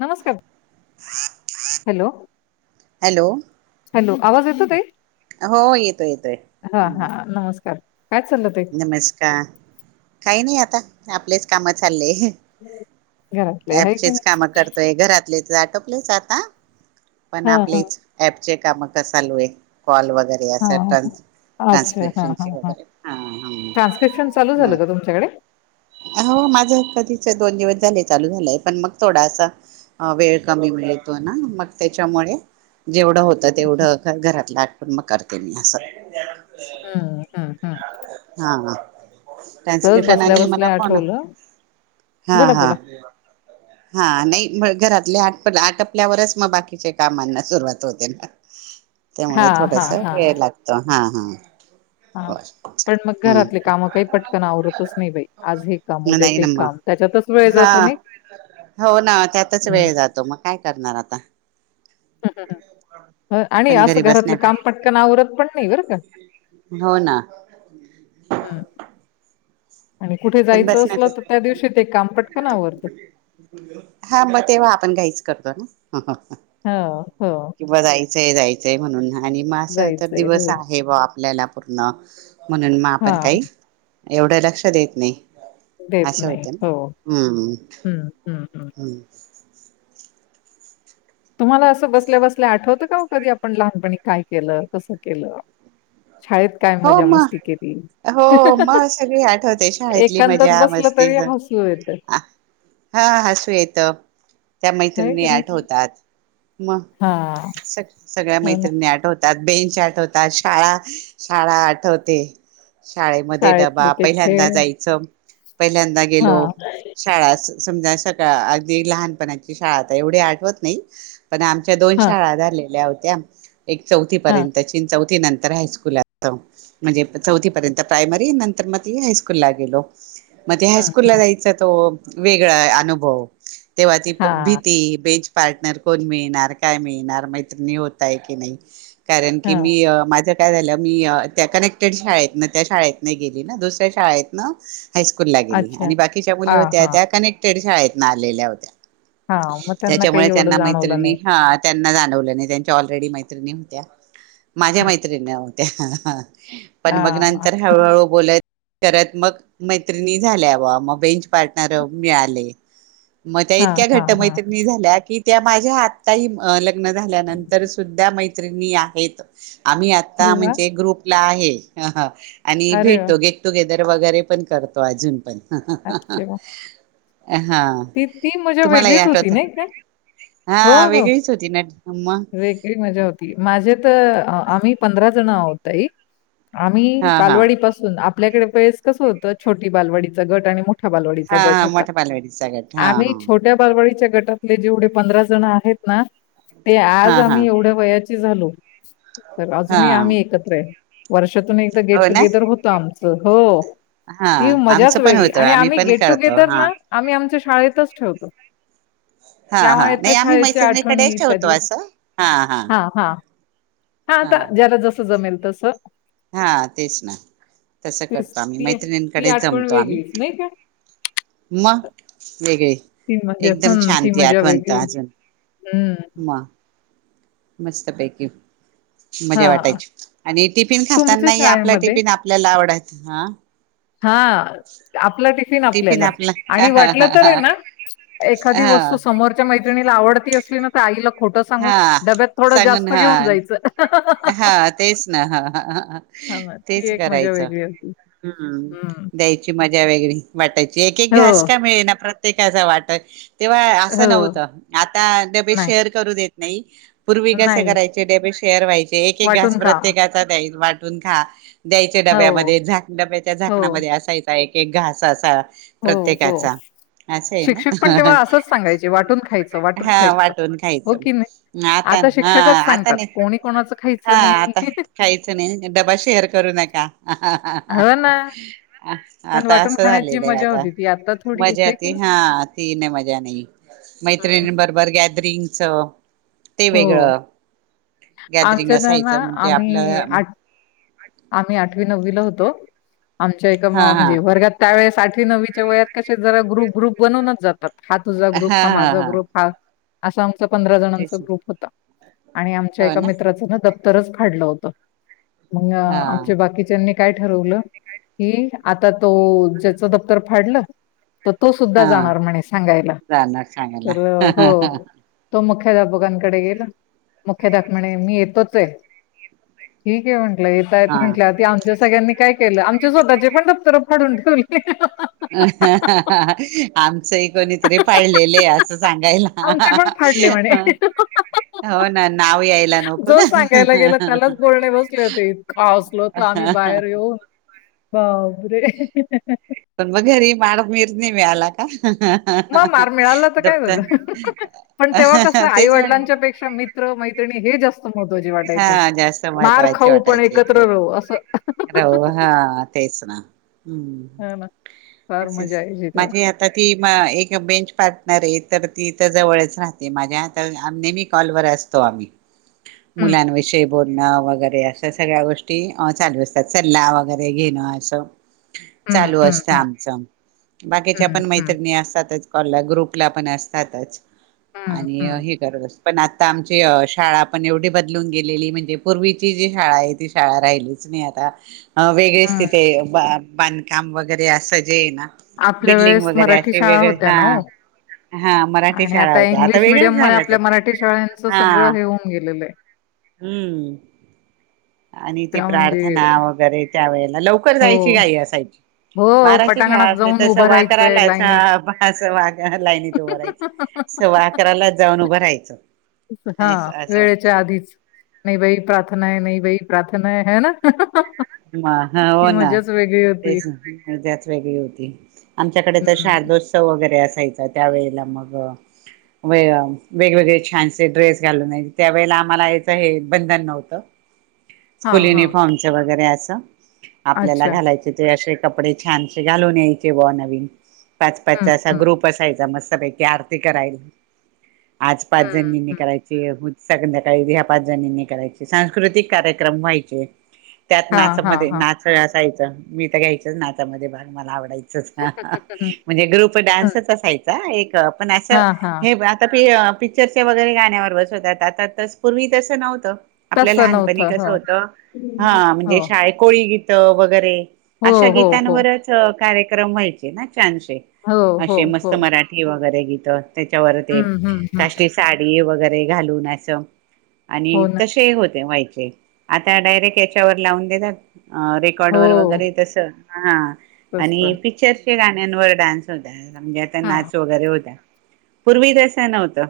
नमस्कार hello hello hello आवाज येतो ते हो येतो येतोय हम् नमस्कार काय चाललं ताई नमस् का काही नाही आता आपलेच कामं चाललेय घरातले आहे की चेच नाही काम करतोय घरातलेच आटपलेच आता पण हा हा आपलेच ऍप चे काम क चालू आहे कॉल वगैरे असं ट्रान्स हा अच्छा हा हा ट्रान्स्क्रिप्शनचे हा वगैरे हा हा ट्रान्स्क्रिप्शन चालू झालं हा. का तुमच्याकडे कधी दोन दिवस झाले चालू झालेय पण मग थोडा वेळ कमी मिळतो ना मग त्याच्यामुळे जेवढं होत अच्छा तेवढं घरातलं आठवण मग करते मी असं हा हा हा हा हा टान्स्क्रिप्शन आणि मला बसल्या फोन आठवलं हा बोला हा बोला हा नाही म घरातले आ आटपल्यावरच मग बाकीच्या कामांना सुरुवात होते ना हा त्यामुळे हा थोडस हा वेळ लागतो हा. हां हा पण मग घरातले काम काही पटकन आवरतच नाही बा आज हे काम उद्या नाही ते हे ना काम मग त्याच्यातच वेळ हा जातो नाही हो ना त्यातच वेळ हम्- जातो मग काय करणार आता ह आणि पण असं घरी घरातलं काम बसण्यापेक्षा पटकनवरत पण नाही बरं का हो ना ह- पण बसण्या दिवशी ते काम पटकन आवरतं. हा मग तेव्हा आपण घाईच करतो ना. हं, हो. की बजाई- जायचंय म्हणून आणि मा असं तर जायचंय. दिवस हो. आहे बा आपल्याला. पटणा म्हणून म आपण हां, काही. एवढं लक्ष देत, नाही. देत असं नाही होतं हो ना हम्म ह ह ह. तुम्हाला असं बसल्या बसल्या आठवतं, का कधी आपण लहानपणी काय केलं कसं केलं. शाळेत काय हो म मजा-मस्ती केली? हो म सगळी आठवते शाळेतली एकांतात मजा बसलं तरी मस्तीच हसू येतं, हा हसू येत. त्या आहे की मैत्रिणी नाही? आठवतात, मग हां, सग सगळ्या हो ना. मैत्रिणी आठवतात. त्यात बेंचॅ आठवतात शाळा, - शाळा आठवते. शाळेमध्ये शाळेतले डबा ते पहिल्यांदा खेळ. जायचं पहिल्यांदा गेलो हां, शाळा- समजा सकाळ अगदी लहानपणाची शाळा आता एवढी आठवत नाही. पण आमच्या दोन हां, शाळा झालेल्या होत्या. त्या. एक चौथी हां. पर्यंतची ची चौ- ते नंतर हास्कूल- म्हणजे चौथी पर्यंत प्रायमरी नंतर मग त हायस्कूल ला गेलो. मते हं, हायस्कूल ला हं. जायचा तो. वेगळा आहे अनुभव. तेव्हा ती हां, भीती बेज- पार्टनर कोण मिळणार काय मिळणार मैत्रिणी होताय की नाही. कारण की हां. मी माझ्या- काय झालं. मी त्या कनेक्टेड शाळेत ना त्या शाळेत नाही गेली ना दुसऱ्या शाळेत ना- हायस्कूल ला गेली अच्छा. आणि बाकीच्या मुली हां, होत्या हां, त्या कनेक्टेड. शाळेतन आलेल्या होत्या. हां. मग त्यांना काही त्याच्यामुळे एवढं त्यांना जाणवलं मैत्रिणी नाही. ह त्यांना जाणवलं नाही त्यांच्या ऑलरेडी मैत्री, निमत्या. माझ्या हं. मैत्रिणी. आहोत त्या. पण मग हां. नंतर हळूहळू बोलाय. करतमग मैत्रिणी झाल्या वर मग बेंच पार्टनर मिळाले. म त्या हां इतक्या हां घट्ट हां. मैत्रिणी झाल्या की, त्या माझ्या आताही लग्न झाल्यानंतर सुद्धा मैत्रिणी आहेत आम्ही. आता अरे वाह! म्हणजे ग्रुप ला आहे. ह हा आणि अरे वाह! भेटतो गेट टुगेदर र वगैरे पण करतो अजून पण अच्छा वाह! ह ती ती मजा वेगळीच होती आठवत नाही का, हो हा हो वेगळीच होती ना मग वेगळी मजा होती माझे तर, आम्ही पंधरा जण आहो तई आम्ही हा हा बालवडी पासून आपल्याकडे पेस कसं होतं छोटीलडीचं गट आणि मोठ हा हा मोठ्या बालवडी सगळत आम्ही छोट्या बालवाडी ळीच्या गटातले जेवढे पंधरा जण आहेत ना ते आज हा हा आम्ही एवढं वया झालो तर हा अजूनही आम्ही एकत्र आहे वर्ष तून एकदा गेट हो ना टुगेदर होतं आमच हो हा ती मजाच आमचं पण वेगळी होतं आणि आम्ही पण गेट करतो टुगेदर हा ना आम्ही आमच्या शाळेतच ठेवतो हा हा त्यामुळे त्या नाही आम्ही शाळेच्या मैत्रिणीकडे आठवणी ठेवतो इत्यादी असं हा हा हा हाता ज्याला जस जमेल तस, हा तेच ना तसं तीच करतो आम्ही ती ती मैत्रिणींकडे आठवण जमतो आम्ही वेगळीच नाही का? मग वेगळे ती मजा एकदम हम छान ती मजा आठवण तर वेगळी अजून हम्म मग मस्तपैकी मजा हां. वाटायची आणि टिफिन तुमच्या खाताना आपला शाळेमध्ये टिफिन आपल्याला आवडत हा हा आपलं पाहिजे ना टिफिन आपल्याला आपला आणि हा वाटलं तर ना एखादी हा वस्तू समोर मा टिफिन आवडली असली ना तर आईला खोटं सांगून हा डब्यात थोडं सांगून जास्त हा घेऊन जायचं हा तेच ना हा ह. अज हां, [unintelligible] मग ती तेच एक मजा करायचं वेगळी होती. हम्म हं. द्यायची मज जरा [unintelligible] वेगळी वाटायची एक एक हो, घास का मिळेना प्रत ते कसाचं [unintelligible] वाटत तेव्हा असं हो. नव्हतं आता डबे नाही, शेअर करू देत. नाही. पूर्वी कसे नाही. करायचे डबबे शेअर व्हाय एक घास वाटून खा. प्रत्येकाचा द्या. वाटून खा. द्यायचे हो, डब्यामध्ये झाक डब्याच्या हो, झाकणा मध्ये असायचा एक. एक घास असा हो हो प्रत्येकाचा असं आहे शिक्षक पण ना तेव्हा असंच सांगायचे वाटून खायचं वाटून हा खायचं वाटून हो खायचं की नाही आता हा शिक्षकच आता सांगतात नाही कोणी कोणाचं खायी हा आता खायच नाही डबा शेअर करू नका. हो ना, पण आता वाटून असं खाण्याची जी झालेलं आहे मजा आता होती ती थोडी आहे मजा है की ती नाही? हा ती नाही मजा नाही मैत्रिणी हं. बरोबर गॅदरिंग च. ते वेगळं. त्यांन हा असायचं म्हणजे आम्ही आपलं आठ आम्ही आठवी नववीला होतो. आमच्या एका म हा हा म्हणजे वर्गात त्यावेेळे साठ नवीच्या वयात कसे जरा ग्रुप ग्रुप बनूनच जातात. हा तुझा ग्रुप हा माझा ग्रुप हा. आसाम. त पंधरा जणांचा तेच ग्रुप होता. आणि आमच्या हो एका ना मित्राचं न द तरच फाडलं होत. न हा आमच्या बाकीच्यांनी, काय ठरवलं कि आता तो ज्याच दप्तर फाडलं तर तो सुद्धा हा जाणार म्हणे सांगायला जाणार तर हो सांगायला तो मग. [unintelligible] मुख्याध्यापकाकडे गेल मुख्याध्याप म्हणे मी येतोच हे ठीक हे म्हण म्हटल येतायेत हा म्हटल. सगळ्यांनी काय केलं आमचे स्वतःचे पण दफ्तर काढून ठेवले अ आमचं एक कोणीतरी पाळलेले असं आमचे पण फाडले म्हणे सांगायला हो ना नाव यायला नको जो ना सांगायला गेला त्यालाच बोलणे बसले होते इतका हसलो होतो आम्ही बाहेर तेठी पण मग घरी मार मिर नाही मिळाला का मग मार मिळाला तर काय दप्तर झालं पण तेव्हा कस आई तेच म्हण वडिलांच्या पेक्षा मित्र मैत्रिणी हे जास्त महत्त्वाचे वाटायचे हा जास्त मार खाऊ पण एकत्र राहू असं रह हा तेच ना हम् हा ना फार अस मजा यायची तेव्हा माझी आता ती एक बेंच पार्टनर आहे तर तिथ जवळच राहते माझ्या हात नेहमी कॉलवरर असतो आम्ही हम्म मुलान विषय बोलणं वगैरे अशा सगळ्या गोष्टी चालू त्या चल्ला वगैरे घेणो असं हम्म चालू हम्म असत हम्म आमच बाकीच्या हं, पण हं, मैत्रिणी असतातच कॉलला ग्रुप कुठल्या पण असतातच हं, आणि हं, हे करतस पण आता आम शाळा पण एवढी बदलून गेलेली म्हणजे पूर्वीची जी शाळा आहे ती शाळा राहिलीच नाही आ आ अ वेगळेच हं. तिथे बांधकाम वगैरे असं जे आहे ना आपल्या बिल्डिंग वेळेस वगैरे मराठी असे शाळा वेगळे होत्या हा ना हो हा मराठी आणि शाळा आता होत्या इंग्लिश मिडियम वेगळंच मुले झालं ते आपल्या मराठी शाळच हा सगळं हे होऊन गेलेलं आहे हम्म आणि ते त्या म्हणजे प्रार्थना वगैरे त्या वेळेत. याला लवकर हो, जायची घाई असायची. हो बाराची शाळा पटांगणात असल्या जाऊन तर उभं सव्वा राहायचंय अकरालाच लाईनीत. असं माझ्या लाईनीत उभं रायचं. सव्वा अकरालाच जाऊन उभं रायचं. हा वेळेच्या आधीच. नाही बाई प्रार्थना आहे, नाही बाई प्रार्थना आहे हाय ना? मी ह हो ती ना. मजाच वेगळी तेच होती मज्जाच वेगळी होती. आमच्याकडे तर हं, शारदोत्सव वगैरे असाय यचा. त्यावेळेला मग व वेगवेगळे छानसे ड्रेस घालून आणि त्यावेळेला आम्हाला इथं हे बंधन नव्हतं. हां, स्कूल हां. युनिफॉर्मचे वगैरे असं आपल्याला अच्छा. घालायचे ते असे कपडे छानसे घालून यायचे बुवा नवीन. पाच हं, पाचचा असा हं, ग्रुप असायचा मस्त. [unintelligible] आरती कराय. आज पाच हं, जणींनी हं. करायची. उ संध्याकाळीबी ह्या पाच जणींनी करायची. सांस्कृतिक कार्यक्रम व्हायचे. त्यात हां, नाच हां, मध्ये हां. नाचण्यास जायचं. मी तर घ्यायचेच नाचामध्ये भाग, मला आवडायचं. हं, म्हणजे ग्रुप हं. डान्सच असायचा. एक पण असं हां, हां. हे [unintelligible] ते पिक्चरच्या वगैरे गाण्यावर बसवतात. आता तस पूर्वी तसं नव्हतं. आपल्या तसं लहानपणी नव्हतं. कसं हो. होतं हो. हा म्हणजे कोळी गीतं, वगैरे. हो, अशा हो, हो. गीतांवरच कार्य क्रम व्हायचे ना. छानशे हो, हो, असे मस्त हो. मराठी वगैरे. गीत त्याच्यावर ते हं, हं, हं. काष्टी साडी वगैरे ते घालून असं. आणि हो ना. तसे हे होते व्हाईट. ते. आता डायरेक्ट याच्यावर लावून त्याचा अ रेकॉर्ड हो, वर वगैरे तसं हां. आणि तसं. पिक्चर त्या गाण्यांवर डान्स होता म्हणजे आता हां, नाच वगैरे होत्या. पूर्वी तसं नव्हतं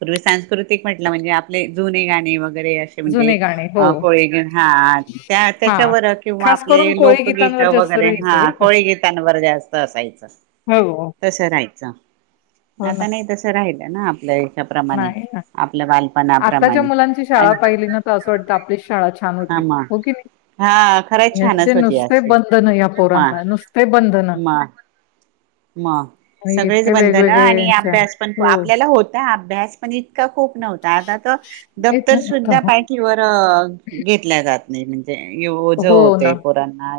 पूर्वी सांस्कृतिक म्हटलं म्हणजे आपले जुने गाणे व र असे म्हणजे जुने गाणे. हो. कोळे हा त्या हां. त्याच्यावर किंवा खास आपले करून कोळी लोकगीत गीतांवर [unintelligible] जास्त वगैरे हा राहायचं बरं का. कोळी गीतांवर जास्त असायचं हो, तस राहायचं हो ना. आता नाही तसं राहिल. ना आपल्या याच्याप्रमाणे नाही ना आपल्या आताच्या बालपणाप्रमाणे मुलांची शाळा आणि पाहिली ना तर असं वाटत आपलीच शाळा छान हा होती. म हा खरंच यांचे छानच होती नुसते असे बंधन, या म पोरांना नुसते बंधन. मग सगळेच बंध, आणि यांच्या अभ्यास पण हो. आपल्याला होता. हा बॅ [inaudible] का खूप नव्हता आता तर इथं दप्तर सुद्धा हो. पायठीवर घेतल्या जात नाही. ओझ हो ना होते पोरांना.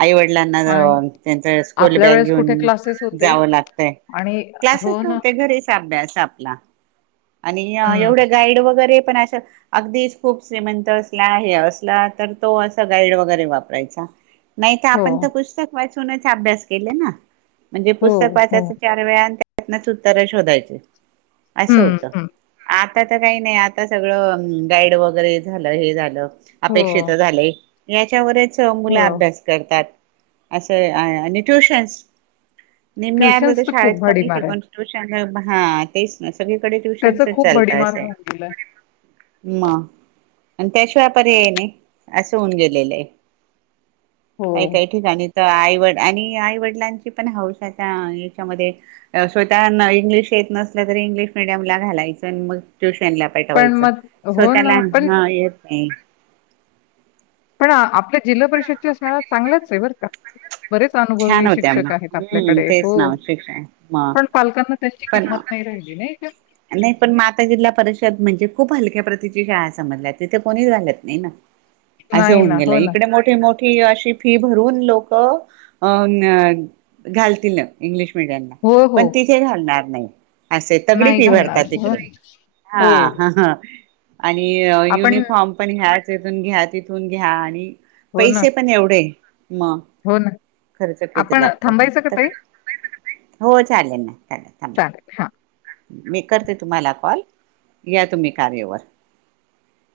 आई वडिलांना आणि अं त्यांच स्कूल आपल्या बॅग वेळेस घेऊन कुठे क्लासेस होते जाव लागतय आणि क्लासच हो ना. न्हवते घरीच अभ्यास आपला. आणि हं. एवढे गाईड वगैरे पण अस अगदीच खूप श्रीमंत असला, हे असला तर तो अस गाईड वगैरे वापरायचा. नाही तर हो, आपण तर पुस्तक वाचून आपणच अभ्यास केले ना. म्हणजे हो, पुस्तक हो. वाचायचं चार वेळा. आण त्यातनच उत्तर शोधायची. असं हं, होत. हं. आ आता तर काही नाही. आता सगळं गाईड वगैरे झालं, हे झालं हो, अपेक्षित झाले. याच्यावरच मुलं हो. अभ्यास करतात. असं आ आणि ट्युशन्स नाही मी आर्ध तर ट्युशन्सचं शाळेत खूप कमी, भडीमार आहे. पण ट्यूशन हा तेच नसते. सगळीकडे ट्युशनच त्याचं खूप चालत भडीमार असय. होऊन गेलंय. म आणि त्याशिवाय पर्याय नाही असं होऊन गेलेलय ते. काही हो. काही ठिकाणी आईवड आणि आईवडिलांची पण हौस. त्या याच्यामध्ये स्वतः इंग्लिश येत नसलं तरी इंग्लिश मिीडियमला घालायचं. मग ट्युशन ला पण पठवायच. मग हो स्वताला ना. पण हा येत नाही. पण आपल्या जिल्हा परिषदच्या शाळा चांगल्याच आहे. बरं का बरेच छान अनुभवी होत्या मग शिक्षक आहेत. हम्म आपल्याकडे तेच हो ना शिक्षण मग पण पालकांना त्यांची पण किंमत नाही राहिली नाही का? नाही पण माता जिल्हा परिषद म्हणजे खूप हलक्या प्रतिची शाळा समजल्या. तिथे कोणीच घालत नाही. ना असे नाही होऊन ना. गेला. हो ना. इकडे मोठे मोठे अ फी भरून लोक घालतील. हो, हो. तिथे घालणार. नाही. असे तगडी नाही पी घालणार. भरतात हो, तिकड हा हो. ह ह. आणि आपण युनिफॉर्म पण ह्याच तथून घ्या तिथून घ्या आणि हो ना, पैसे पण एवढे मग हो ना. खर्च किती आपण लागतो थांबायचं का त ताई? हो चालेल ना चालेल थांब चालेल हा मी करते तुम्हाला कॉल या तुम्ही कार्यवर